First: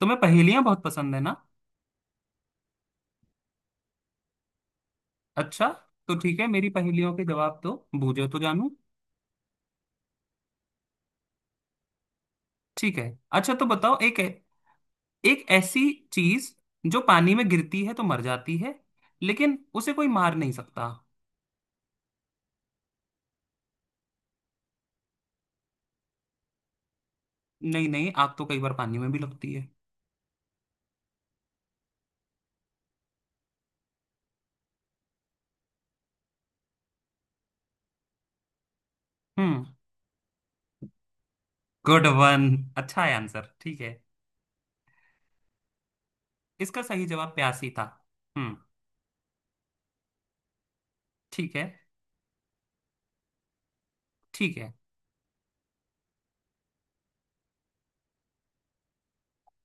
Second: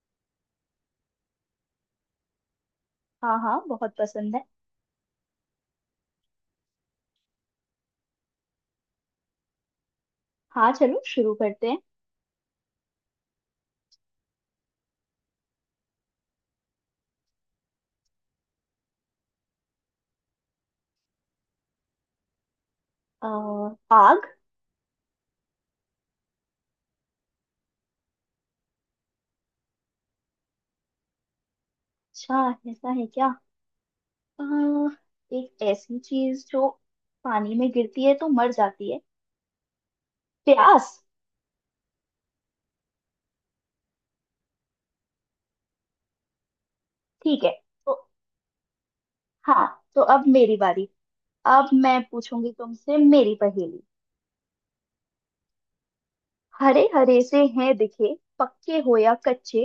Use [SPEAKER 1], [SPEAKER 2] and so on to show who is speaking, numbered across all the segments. [SPEAKER 1] तुम्हें पहेलियां बहुत पसंद है ना।
[SPEAKER 2] हाँ हाँ, बहुत पसंद है।
[SPEAKER 1] अच्छा। तो ठीक है, मेरी पहेलियों के जवाब तो बूझो तो जानू।
[SPEAKER 2] हाँ चलो शुरू करते हैं।
[SPEAKER 1] ठीक है। अच्छा तो बताओ, एक एक ऐसी चीज जो पानी में गिरती है तो मर जाती है, लेकिन उसे कोई मार नहीं सकता।
[SPEAKER 2] अ, आग।
[SPEAKER 1] नहीं नहीं, आग तो कई बार पानी में भी लगती है।
[SPEAKER 2] अच्छा, ऐसा है क्या? अ, एक ऐसी चीज जो पानी में गिरती है तो मर जाती है।
[SPEAKER 1] हम्म।
[SPEAKER 2] प्यास।
[SPEAKER 1] गुड वन, अच्छा है आंसर, ठीक है। इसका सही जवाब
[SPEAKER 2] ठीक है।
[SPEAKER 1] प्यासी था।
[SPEAKER 2] तो
[SPEAKER 1] हम्म।
[SPEAKER 2] हाँ, तो अब मेरी बारी।
[SPEAKER 1] ठीक है
[SPEAKER 2] अब मैं पूछूंगी तुमसे मेरी पहेली।
[SPEAKER 1] ठीक है।
[SPEAKER 2] हरे हरे से हैं दिखे, पक्के हो या कच्चे,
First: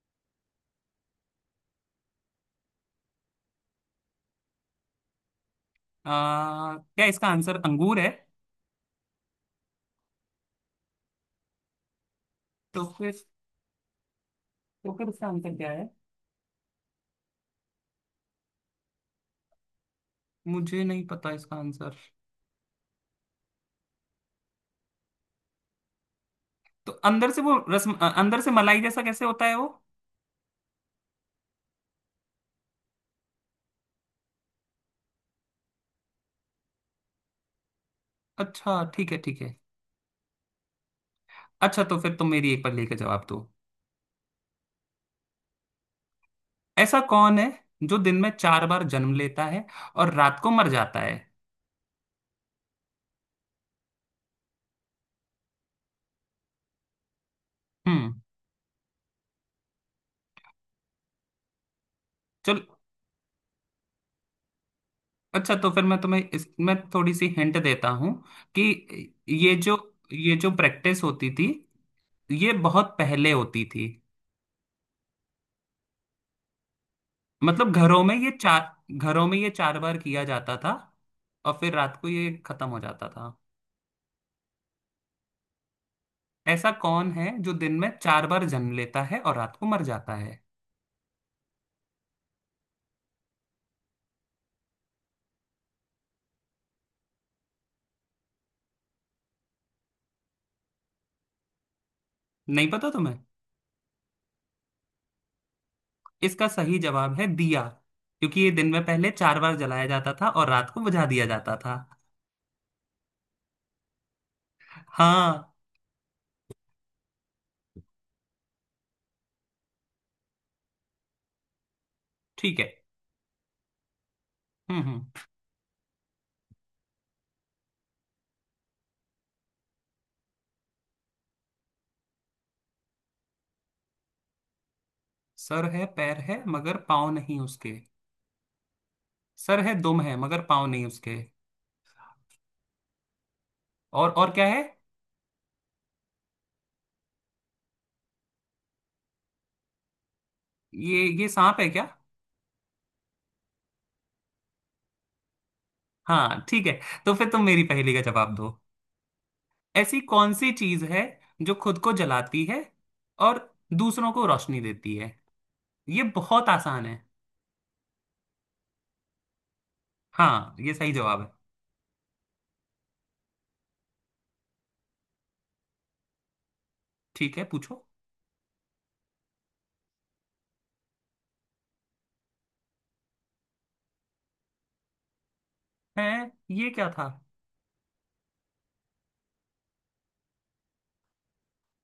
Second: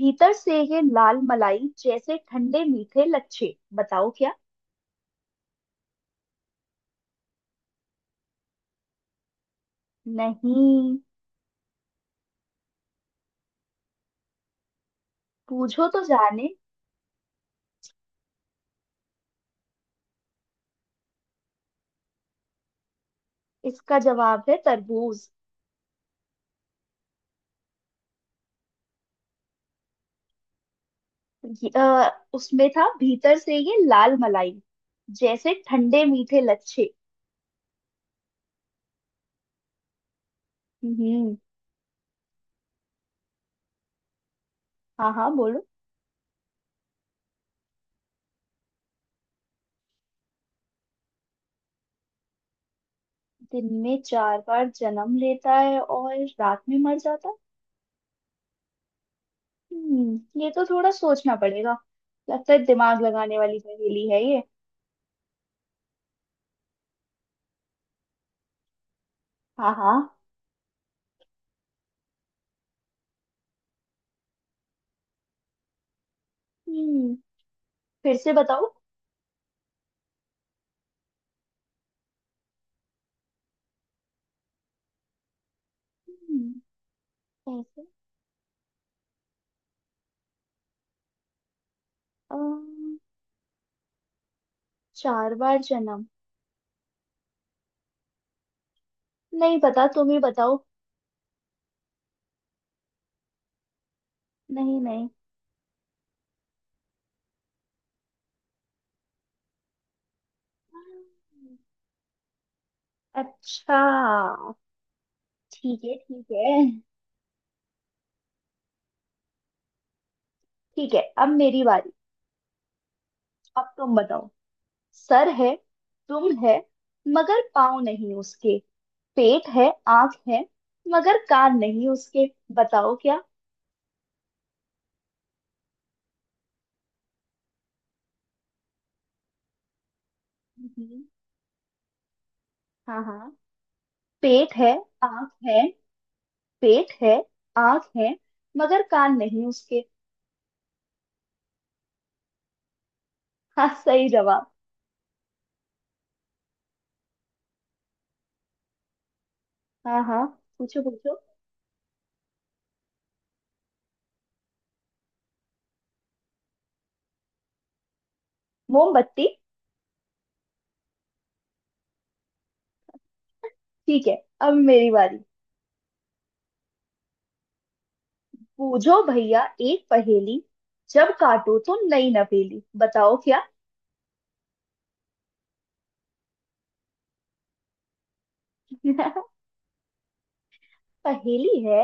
[SPEAKER 2] भीतर से ये लाल मलाई जैसे ठंडे मीठे लच्छे, बताओ क्या।
[SPEAKER 1] क्या इसका आंसर अंगूर है?
[SPEAKER 2] नहीं।
[SPEAKER 1] तो फिर तो फिर इसका आंसर क्या
[SPEAKER 2] पूछो
[SPEAKER 1] है?
[SPEAKER 2] तो जाने।
[SPEAKER 1] मुझे नहीं पता इसका आंसर।
[SPEAKER 2] इसका जवाब है तरबूज।
[SPEAKER 1] तो अंदर से वो रस, अंदर से मलाई जैसा कैसे होता है वो?
[SPEAKER 2] उसमें था, भीतर से ये लाल मलाई जैसे ठंडे मीठे लच्छे।
[SPEAKER 1] अच्छा ठीक है ठीक है।
[SPEAKER 2] हम्म।
[SPEAKER 1] अच्छा तो फिर तुम मेरी एक पहेली का जवाब दो।
[SPEAKER 2] हाँ हाँ बोलो।
[SPEAKER 1] ऐसा कौन है जो दिन में चार बार जन्म लेता है और रात को मर जाता है?
[SPEAKER 2] दिन में चार बार जन्म लेता है और रात में मर जाता है।
[SPEAKER 1] हम्म।
[SPEAKER 2] हम्म, ये तो थोड़ा सोचना पड़ेगा। लगता है
[SPEAKER 1] चल,
[SPEAKER 2] दिमाग लगाने वाली पहेली है ये।
[SPEAKER 1] अच्छा तो फिर मैं तुम्हें इसमें थोड़ी सी हिंट देता हूँ कि ये
[SPEAKER 2] हाँ
[SPEAKER 1] जो
[SPEAKER 2] हाँ।
[SPEAKER 1] ये जो प्रैक्टिस होती थी, ये बहुत पहले होती थी।
[SPEAKER 2] हम्म।
[SPEAKER 1] मतलब घरों में
[SPEAKER 2] फिर
[SPEAKER 1] ये
[SPEAKER 2] से बताओ।
[SPEAKER 1] चार घरों में ये चार बार किया जाता था और फिर रात को ये खत्म हो जाता था। ऐसा
[SPEAKER 2] हम्म।
[SPEAKER 1] कौन है जो दिन
[SPEAKER 2] ऐसे
[SPEAKER 1] में चार बार जन्म लेता है और रात को मर जाता है?
[SPEAKER 2] अम, चार बार जन्म, नहीं पता, तुम ही बताओ।
[SPEAKER 1] नहीं पता तुम्हें?
[SPEAKER 2] नहीं नहीं।
[SPEAKER 1] इसका सही जवाब है दिया, क्योंकि ये दिन में पहले चार बार जलाया जाता था और रात को बुझा दिया जाता था।
[SPEAKER 2] अच्छा।
[SPEAKER 1] हाँ।
[SPEAKER 2] ठीक है ठीक है। ठीक है अब मेरी बारी।
[SPEAKER 1] ठीक है।
[SPEAKER 2] अब तुम बताओ।
[SPEAKER 1] हम्म।
[SPEAKER 2] सर है, तुम है मगर पाँव नहीं उसके, पेट है, आंख है मगर कान नहीं उसके, बताओ क्या।
[SPEAKER 1] सर है, पैर है, मगर पाँव नहीं उसके। सर है, दुम है, मगर पाँव नहीं
[SPEAKER 2] हम्म।
[SPEAKER 1] उसके।
[SPEAKER 2] हाँ हाँ।
[SPEAKER 1] और क्या
[SPEAKER 2] पेट
[SPEAKER 1] है?
[SPEAKER 2] है, आंख है, पेट है, आंख है मगर कान नहीं उसके।
[SPEAKER 1] ये सांप है क्या?
[SPEAKER 2] हाँ सही जवाब।
[SPEAKER 1] हाँ ठीक है। तो फिर तुम मेरी पहेली का जवाब दो। ऐसी
[SPEAKER 2] हाँ हाँ,
[SPEAKER 1] कौन सी
[SPEAKER 2] पूछो
[SPEAKER 1] चीज है
[SPEAKER 2] पूछो।
[SPEAKER 1] जो खुद को जलाती है और दूसरों को रोशनी देती है? ये बहुत आसान है।
[SPEAKER 2] मोमबत्ती।
[SPEAKER 1] हाँ ये सही जवाब है।
[SPEAKER 2] ठीक है अब मेरी बारी।
[SPEAKER 1] ठीक है पूछो।
[SPEAKER 2] पूछो भैया एक पहेली, जब काटो तो नई नवेली, बताओ क्या।
[SPEAKER 1] है? ये क्या था?
[SPEAKER 2] पहेली है।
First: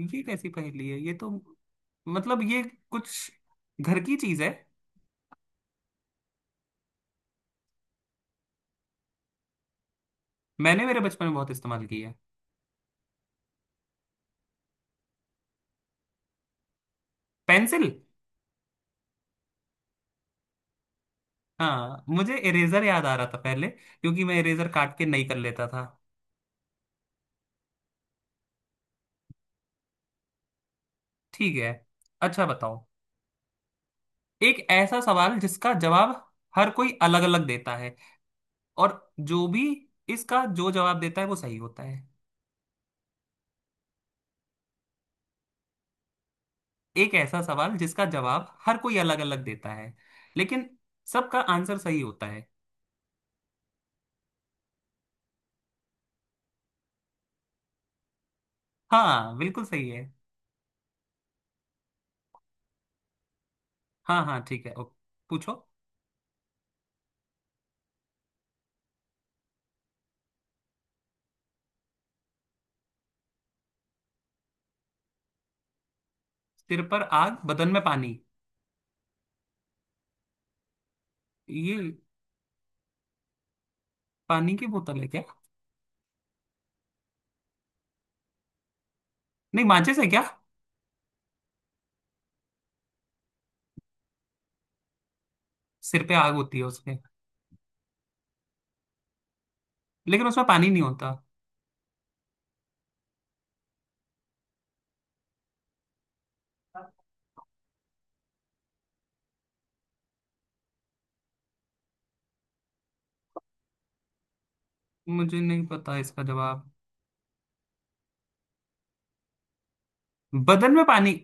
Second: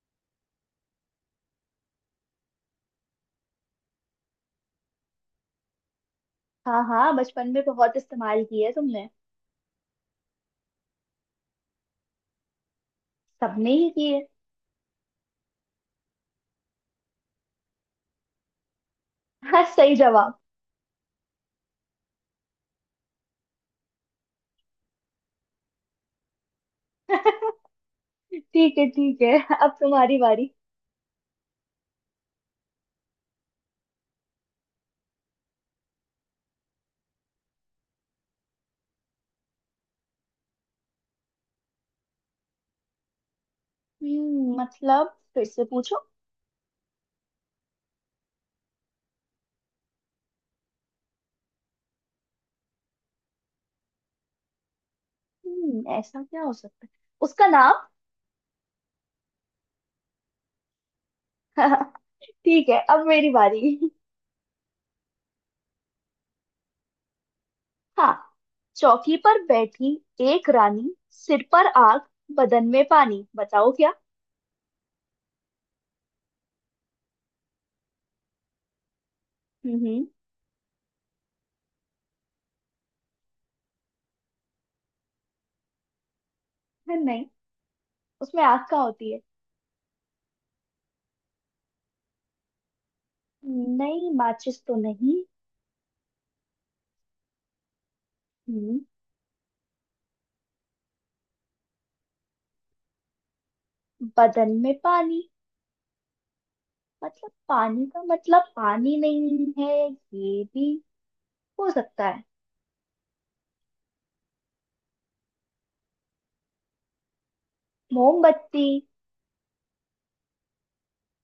[SPEAKER 1] ये कैसी पहेली है ये तो! मतलब ये कुछ घर की चीज है।
[SPEAKER 2] हाँ हाँ, बचपन में बहुत इस्तेमाल किए है तुमने।
[SPEAKER 1] मैंने मेरे बचपन में बहुत इस्तेमाल की है।
[SPEAKER 2] सबने ही किए।
[SPEAKER 1] पेंसिल।
[SPEAKER 2] हाँ सही जवाब।
[SPEAKER 1] हाँ, मुझे इरेजर याद आ रहा था पहले, क्योंकि मैं इरेजर काट के नहीं कर लेता था।
[SPEAKER 2] ठीक है ठीक है, अब तुम्हारी बारी।
[SPEAKER 1] ठीक है। अच्छा बताओ, एक ऐसा सवाल जिसका जवाब हर कोई अलग अलग देता है, और जो भी इसका जो जवाब देता है वो सही होता है।
[SPEAKER 2] हम्म, मतलब फिर से पूछो।
[SPEAKER 1] एक ऐसा सवाल जिसका जवाब हर कोई अलग अलग देता है, लेकिन सबका आंसर सही होता है।
[SPEAKER 2] हम्म, ऐसा क्या हो सकता है? उसका नाम।
[SPEAKER 1] हाँ बिल्कुल सही है।
[SPEAKER 2] ठीक है अब मेरी बारी।
[SPEAKER 1] हाँ हाँ ठीक है, ओके पूछो।
[SPEAKER 2] हाँ। चौकी पर बैठी एक रानी, सिर पर आग, बदन में पानी, बताओ क्या।
[SPEAKER 1] सिर पर आग, बदन में पानी।
[SPEAKER 2] हम्म।
[SPEAKER 1] ये पानी की बोतल है क्या?
[SPEAKER 2] नहीं, उसमें आग का होती है।
[SPEAKER 1] नहीं माचिस है क्या?
[SPEAKER 2] नहीं, माचिस तो नहीं।
[SPEAKER 1] सिर पे आग होती है उसमें,
[SPEAKER 2] हम्म।
[SPEAKER 1] लेकिन उसमें पानी नहीं होता।
[SPEAKER 2] बदन में पानी, मतलब पानी का मतलब पानी नहीं है, ये भी हो सकता है।
[SPEAKER 1] मुझे नहीं पता इसका जवाब।
[SPEAKER 2] मोमबत्ती।
[SPEAKER 1] बदन में पानी?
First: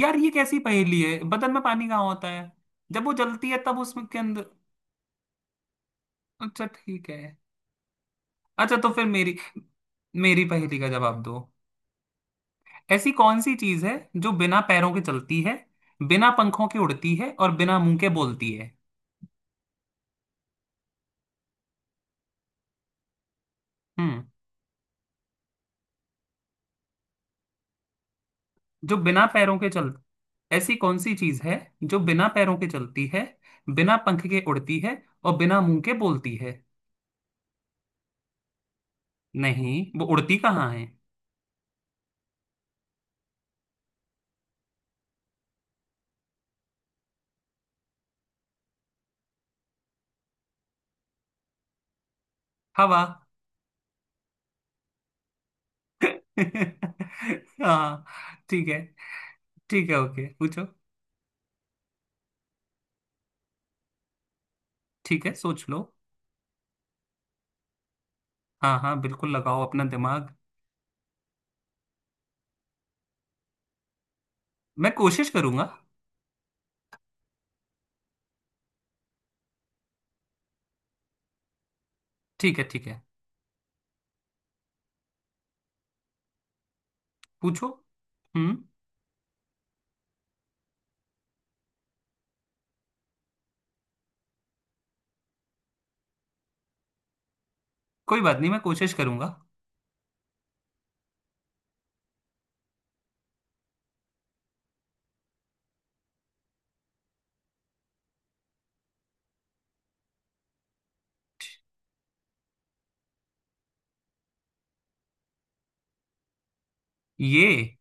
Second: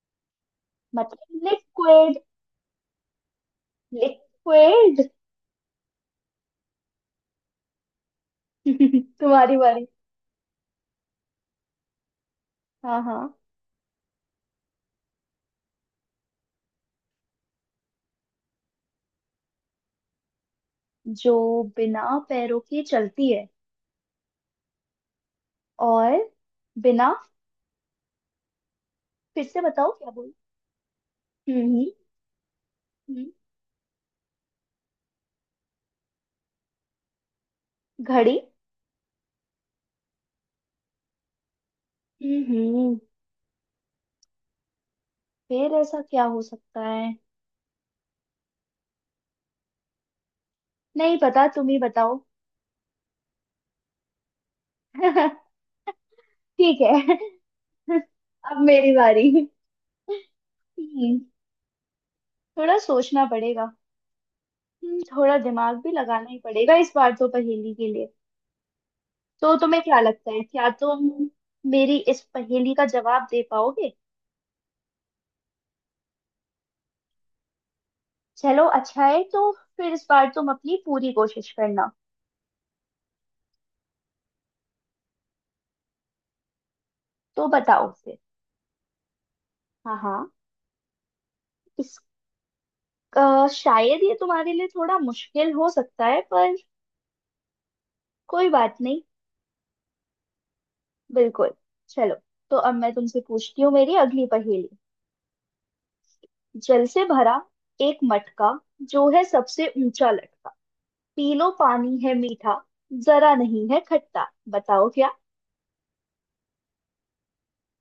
[SPEAKER 1] यार ये कैसी पहेली है,
[SPEAKER 2] मतलब
[SPEAKER 1] बदन में पानी कहाँ
[SPEAKER 2] लिक्विड।
[SPEAKER 1] होता है? जब वो जलती है तब उसमें के अंदर।
[SPEAKER 2] लिक्विड।
[SPEAKER 1] अच्छा ठीक है। अच्छा तो फिर मेरी,
[SPEAKER 2] तुम्हारी बारी।
[SPEAKER 1] मेरी पहेली का जवाब दो।
[SPEAKER 2] हाँ
[SPEAKER 1] ऐसी
[SPEAKER 2] हाँ।
[SPEAKER 1] कौन सी चीज है जो बिना पैरों के चलती है, बिना पंखों के उड़ती है और बिना मुंह के बोलती है?
[SPEAKER 2] जो बिना पैरों के चलती है
[SPEAKER 1] हम्म।
[SPEAKER 2] और बिना,
[SPEAKER 1] जो बिना
[SPEAKER 2] फिर
[SPEAKER 1] पैरों
[SPEAKER 2] से
[SPEAKER 1] के
[SPEAKER 2] बताओ
[SPEAKER 1] चल,
[SPEAKER 2] क्या बोल।
[SPEAKER 1] ऐसी कौन सी चीज है
[SPEAKER 2] हम्म।
[SPEAKER 1] जो बिना पैरों के चलती है,
[SPEAKER 2] हम्म।
[SPEAKER 1] बिना पंख के उड़ती है और बिना मुंह के बोलती है?
[SPEAKER 2] घड़ी।
[SPEAKER 1] नहीं, वो उड़ती कहाँ है?
[SPEAKER 2] हम्म हम्म, फिर ऐसा क्या हो सकता है? नहीं पता, तुम ही बताओ।
[SPEAKER 1] हवा।
[SPEAKER 2] ठीक है।
[SPEAKER 1] हाँ।
[SPEAKER 2] अब
[SPEAKER 1] ठीक है
[SPEAKER 2] मेरी बारी।
[SPEAKER 1] ठीक है, ओके पूछो।
[SPEAKER 2] हम्म, थोड़ा सोचना पड़ेगा।
[SPEAKER 1] ठीक है
[SPEAKER 2] थोड़ा
[SPEAKER 1] सोच
[SPEAKER 2] दिमाग
[SPEAKER 1] लो।
[SPEAKER 2] भी लगाना ही पड़ेगा इस बार तो पहेली के लिए।
[SPEAKER 1] हाँ हाँ बिल्कुल
[SPEAKER 2] तो
[SPEAKER 1] लगाओ
[SPEAKER 2] तुम्हें
[SPEAKER 1] अपना
[SPEAKER 2] क्या लगता
[SPEAKER 1] दिमाग।
[SPEAKER 2] है, क्या तुम मेरी इस पहेली का जवाब दे पाओगे?
[SPEAKER 1] मैं कोशिश करूंगा।
[SPEAKER 2] चलो अच्छा है तो फिर इस बार तुम अपनी पूरी कोशिश करना।
[SPEAKER 1] ठीक है
[SPEAKER 2] तो
[SPEAKER 1] पूछो।
[SPEAKER 2] बताओ फिर।
[SPEAKER 1] हम्म।
[SPEAKER 2] हाँ हाँ। इस शायद ये तुम्हारे लिए थोड़ा मुश्किल हो सकता है पर
[SPEAKER 1] कोई बात
[SPEAKER 2] कोई
[SPEAKER 1] नहीं, मैं
[SPEAKER 2] बात
[SPEAKER 1] कोशिश
[SPEAKER 2] नहीं।
[SPEAKER 1] करूंगा।
[SPEAKER 2] बिल्कुल। चलो, तो अब मैं तुमसे पूछती हूँ मेरी अगली पहेली। जल से भरा एक मटका, जो है सबसे ऊंचा लटका, पी लो पानी है मीठा, जरा नहीं है खट्टा, बताओ क्या।
[SPEAKER 1] ये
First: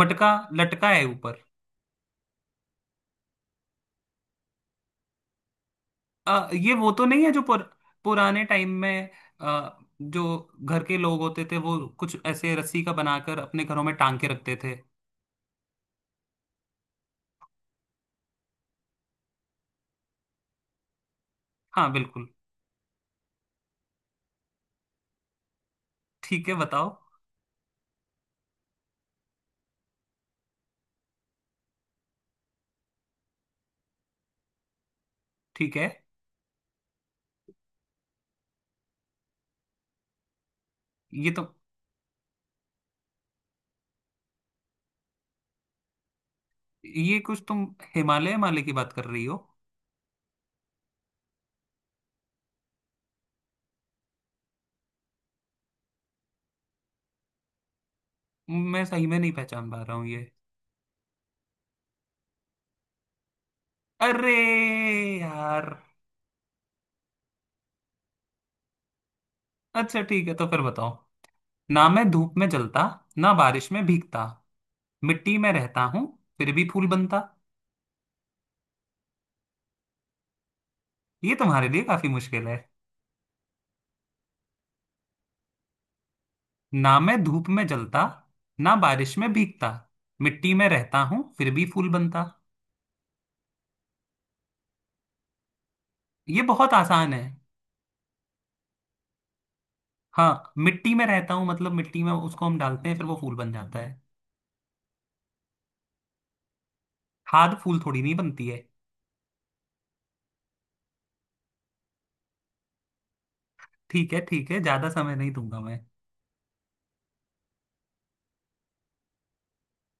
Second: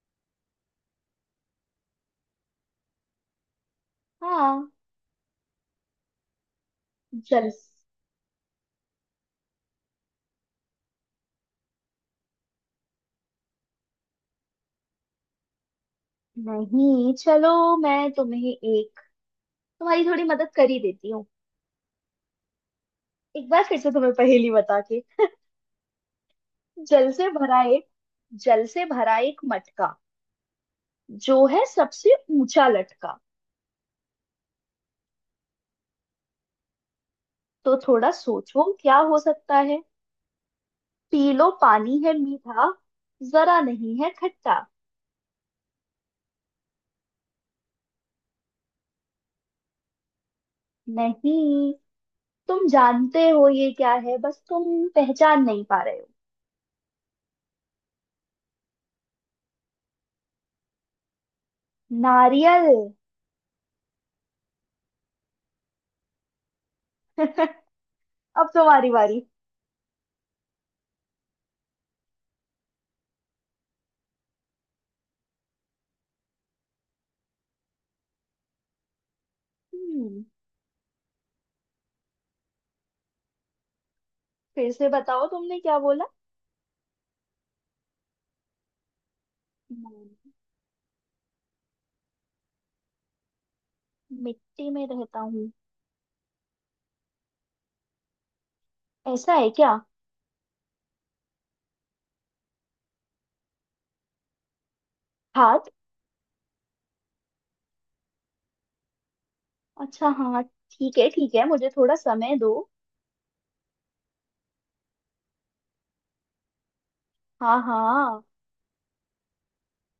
[SPEAKER 1] मटका लटका है ऊपर।
[SPEAKER 2] हाँ।
[SPEAKER 1] ये वो तो नहीं है जो
[SPEAKER 2] चल।
[SPEAKER 1] पुराने टाइम में, जो घर के लोग होते थे वो कुछ ऐसे रस्सी का बनाकर अपने घरों में टांग के रखते थे?
[SPEAKER 2] नहीं, चलो मैं तुम्हें एक, तुम्हारी थोड़ी मदद कर ही देती हूँ।
[SPEAKER 1] हाँ बिल्कुल।
[SPEAKER 2] एक बार फिर से तुम्हें पहेली बता के।
[SPEAKER 1] ठीक है बताओ।
[SPEAKER 2] जल से भरा एक जल से भरा एक मटका, जो है सबसे ऊंचा लटका।
[SPEAKER 1] ठीक है।
[SPEAKER 2] तो थोड़ा सोचो क्या हो सकता है।
[SPEAKER 1] ये
[SPEAKER 2] पी
[SPEAKER 1] तो,
[SPEAKER 2] लो पानी है मीठा, जरा नहीं है खट्टा।
[SPEAKER 1] ये कुछ तुम हिमालय हिमालय की बात कर रही हो?
[SPEAKER 2] नहीं। तुम जानते हो ये क्या है, बस तुम पहचान नहीं पा रहे हो।
[SPEAKER 1] मैं सही में नहीं पहचान पा रहा हूँ ये।
[SPEAKER 2] नारियल।
[SPEAKER 1] अरे यार!
[SPEAKER 2] अब तुम्हारी बारी।
[SPEAKER 1] अच्छा ठीक है तो फिर बताओ। ना मैं धूप में जलता, ना बारिश में भीगता, मिट्टी में रहता हूँ, फिर भी फूल बनता।
[SPEAKER 2] हम्म।
[SPEAKER 1] ये तुम्हारे लिए काफी मुश्किल है।
[SPEAKER 2] फिर से बताओ तुमने क्या बोला।
[SPEAKER 1] ना मैं धूप में जलता, ना बारिश में भीगता,
[SPEAKER 2] मैं,
[SPEAKER 1] मिट्टी में रहता हूँ, फिर भी फूल बनता।
[SPEAKER 2] मिट्टी में रहता हूँ।
[SPEAKER 1] ये बहुत आसान है।
[SPEAKER 2] ऐसा है क्या?
[SPEAKER 1] हाँ, मिट्टी में रहता हूँ मतलब मिट्टी में उसको हम डालते हैं, फिर वो फूल बन जाता है।
[SPEAKER 2] हाथ।
[SPEAKER 1] खाद फूल थोड़ी नहीं बनती है।
[SPEAKER 2] अच्छा हाँ। ठीक है ठीक है, मुझे थोड़ा समय दो।
[SPEAKER 1] ठीक है ठीक है, ज्यादा समय नहीं दूंगा मैं।
[SPEAKER 2] हाँ हाँ।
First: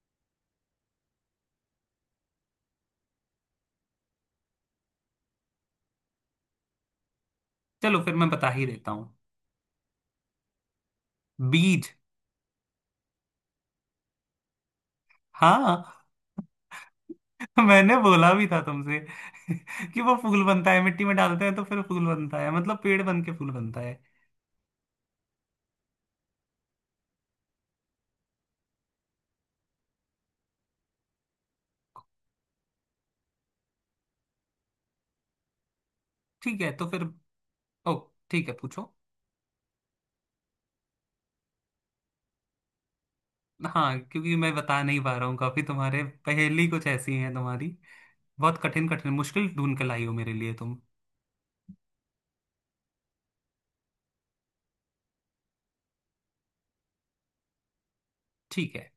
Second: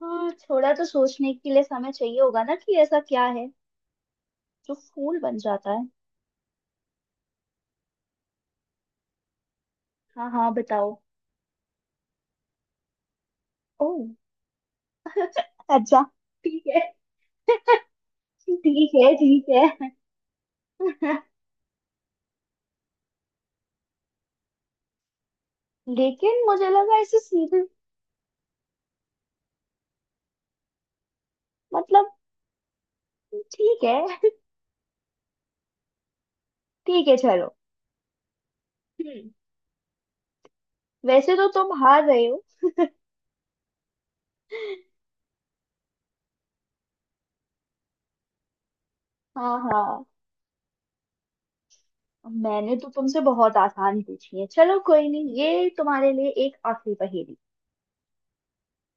[SPEAKER 2] हाँ, थोड़ा तो सोचने के लिए समय चाहिए होगा ना कि ऐसा क्या है जो फूल बन जाता है।
[SPEAKER 1] चलो फिर मैं बता ही देता हूँ।
[SPEAKER 2] हाँ हाँ बताओ।
[SPEAKER 1] बीज।
[SPEAKER 2] ओह।
[SPEAKER 1] हाँ।
[SPEAKER 2] अच्छा। ठीक है।
[SPEAKER 1] मैंने बोला भी था
[SPEAKER 2] ठीक
[SPEAKER 1] तुमसे
[SPEAKER 2] है ठीक
[SPEAKER 1] कि वो फूल बनता है, मिट्टी में
[SPEAKER 2] है।
[SPEAKER 1] डालते हैं तो फिर फूल बनता है, मतलब पेड़ बन के फूल बनता है।
[SPEAKER 2] लेकिन मुझे लगा ऐसे सीधे मतलब, ठीक है।
[SPEAKER 1] ठीक है तो फिर।
[SPEAKER 2] ठीक है चलो।
[SPEAKER 1] ओ ठीक है पूछो।
[SPEAKER 2] हम्म। वैसे तो तुम हार रहे हो।
[SPEAKER 1] हाँ, क्योंकि मैं बता नहीं पा रहा हूँ काफी, तुम्हारे पहेली कुछ ऐसी हैं तुम्हारी, बहुत कठिन कठिन मुश्किल
[SPEAKER 2] हाँ
[SPEAKER 1] ढूंढ कर लाई
[SPEAKER 2] हाँ।
[SPEAKER 1] हो मेरे लिए तुम।
[SPEAKER 2] मैंने तो तुमसे बहुत आसान पूछी है, चलो कोई नहीं, ये तुम्हारे लिए एक आखिरी पहेली।
[SPEAKER 1] ठीक है।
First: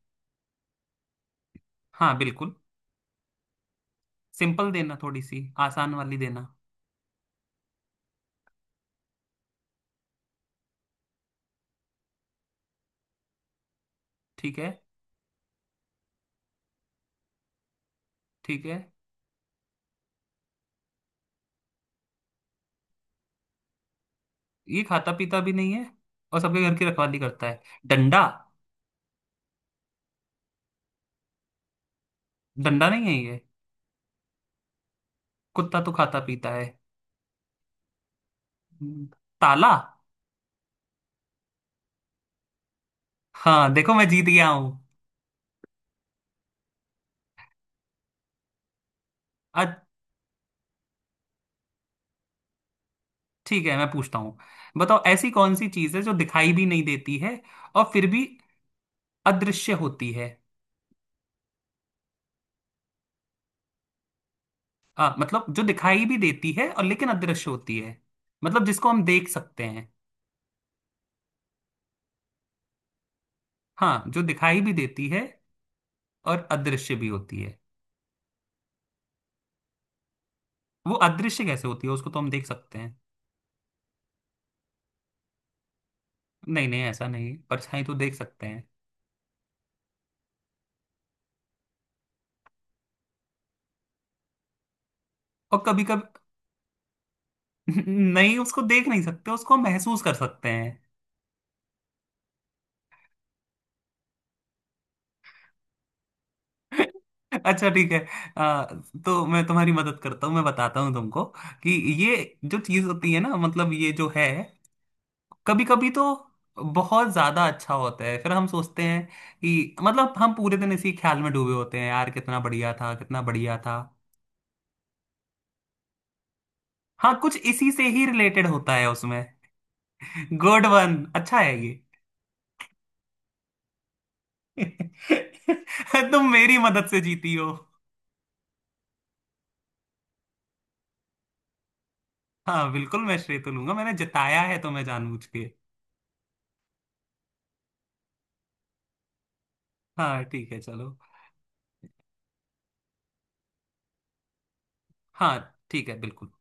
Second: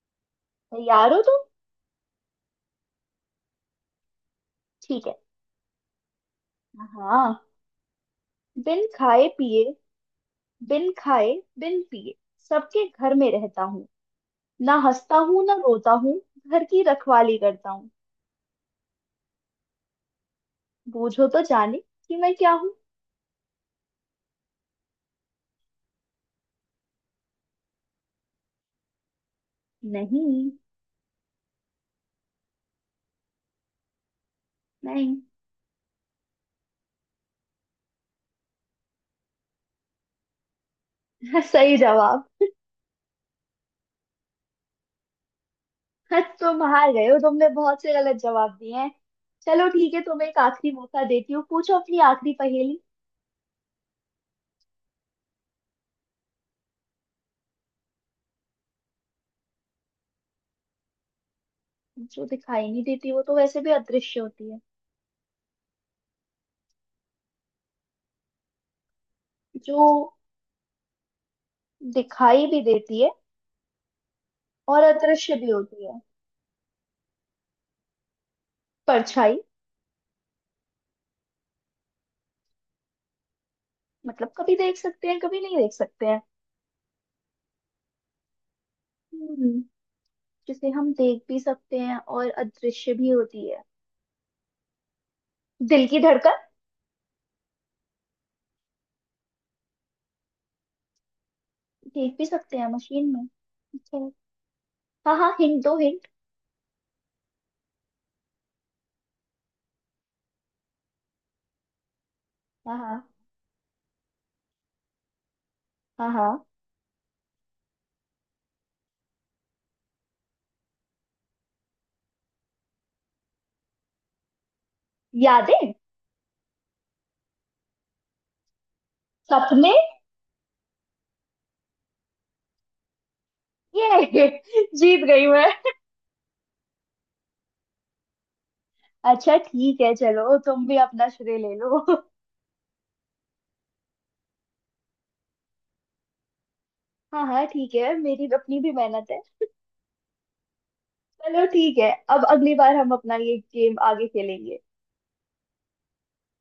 [SPEAKER 2] तैयार हो तुम?
[SPEAKER 1] हाँ बिल्कुल। सिंपल देना,
[SPEAKER 2] ठीक है।
[SPEAKER 1] थोड़ी सी आसान वाली देना।
[SPEAKER 2] हाँ। बिन खाए पिए, बिन खाए, बिन पिए, सबके घर में रहता हूँ,
[SPEAKER 1] ठीक है।
[SPEAKER 2] ना हंसता हूँ ना रोता हूँ, घर की रखवाली करता हूँ।
[SPEAKER 1] ठीक है।
[SPEAKER 2] बूझो तो जाने कि मैं क्या हूँ।
[SPEAKER 1] ये खाता पीता भी नहीं है और सबके घर की रखवाली करता है। डंडा।
[SPEAKER 2] नहीं।
[SPEAKER 1] डंडा नहीं है ये?
[SPEAKER 2] नहीं।
[SPEAKER 1] कुत्ता तो खाता पीता है। हम्म, ताला।
[SPEAKER 2] सही जवाब।
[SPEAKER 1] हाँ देखो मैं जीत गया हूँ।
[SPEAKER 2] आज तुम हार गए हो, तुमने बहुत से गलत जवाब दिए हैं। चलो
[SPEAKER 1] अच्छा
[SPEAKER 2] ठीक है, तुम्हें एक आखिरी मौका देती हूँ, पूछो अपनी आखिरी पहेली।
[SPEAKER 1] ठीक है, मैं पूछता हूँ। बताओ ऐसी कौन सी चीज़ है जो दिखाई भी नहीं देती है और फिर भी अदृश्य होती है?
[SPEAKER 2] जो दिखाई नहीं देती वो तो वैसे भी अदृश्य होती है।
[SPEAKER 1] हाँ, मतलब जो दिखाई भी देती है और लेकिन अदृश्य होती है। मतलब जिसको हम देख सकते
[SPEAKER 2] जो
[SPEAKER 1] हैं।
[SPEAKER 2] दिखाई भी देती है
[SPEAKER 1] हाँ, जो दिखाई भी
[SPEAKER 2] और
[SPEAKER 1] देती है
[SPEAKER 2] अदृश्य भी होती है।
[SPEAKER 1] और अदृश्य भी होती है।
[SPEAKER 2] परछाई।
[SPEAKER 1] वो अदृश्य कैसे होती है, उसको तो हम देख सकते हैं।
[SPEAKER 2] मतलब कभी देख सकते हैं कभी नहीं देख सकते हैं।
[SPEAKER 1] नहीं नहीं ऐसा नहीं, परछाई तो देख सकते हैं।
[SPEAKER 2] हम्म। जिसे हम देख भी सकते हैं और अदृश्य भी होती है।
[SPEAKER 1] और कभी
[SPEAKER 2] दिल की
[SPEAKER 1] कभी।
[SPEAKER 2] धड़कन।
[SPEAKER 1] नहीं, उसको देख नहीं सकते, उसको हम महसूस कर सकते हैं।
[SPEAKER 2] देख भी सकते हैं मशीन में। अच्छा। हाँ हाँ, हिंट दो हिंट।
[SPEAKER 1] अच्छा ठीक है। आ, तो मैं तुम्हारी मदद करता हूँ, मैं बताता हूँ तुमको कि ये जो
[SPEAKER 2] हाँ
[SPEAKER 1] चीज
[SPEAKER 2] हाँ।
[SPEAKER 1] होती है ना, मतलब ये जो है, कभी कभी तो
[SPEAKER 2] हाँ हाँ।
[SPEAKER 1] बहुत ज्यादा अच्छा होता है, फिर हम सोचते हैं कि मतलब हम पूरे दिन इसी ख्याल में डूबे होते हैं, यार कितना बढ़िया था, कितना बढ़िया था।
[SPEAKER 2] यादें।
[SPEAKER 1] हाँ, कुछ इसी से ही रिलेटेड होता है उसमें।
[SPEAKER 2] सपने।
[SPEAKER 1] गुड वन, अच्छा है ये।
[SPEAKER 2] ये। जीत गई मैं।
[SPEAKER 1] तुम मेरी मदद से जीती हो।
[SPEAKER 2] अच्छा ठीक है, चलो तुम भी अपना श्रेय ले लो।
[SPEAKER 1] हाँ बिल्कुल, मैं श्रेय तो लूंगा, मैंने जिताया है तुम्हें जानबूझ के।
[SPEAKER 2] हाँ हाँ ठीक है, मेरी अपनी भी मेहनत है।
[SPEAKER 1] हाँ ठीक है चलो।
[SPEAKER 2] चलो ठीक है, अब अगली बार हम अपना ये गेम आगे खेलेंगे।
[SPEAKER 1] हाँ ठीक है बिल्कुल।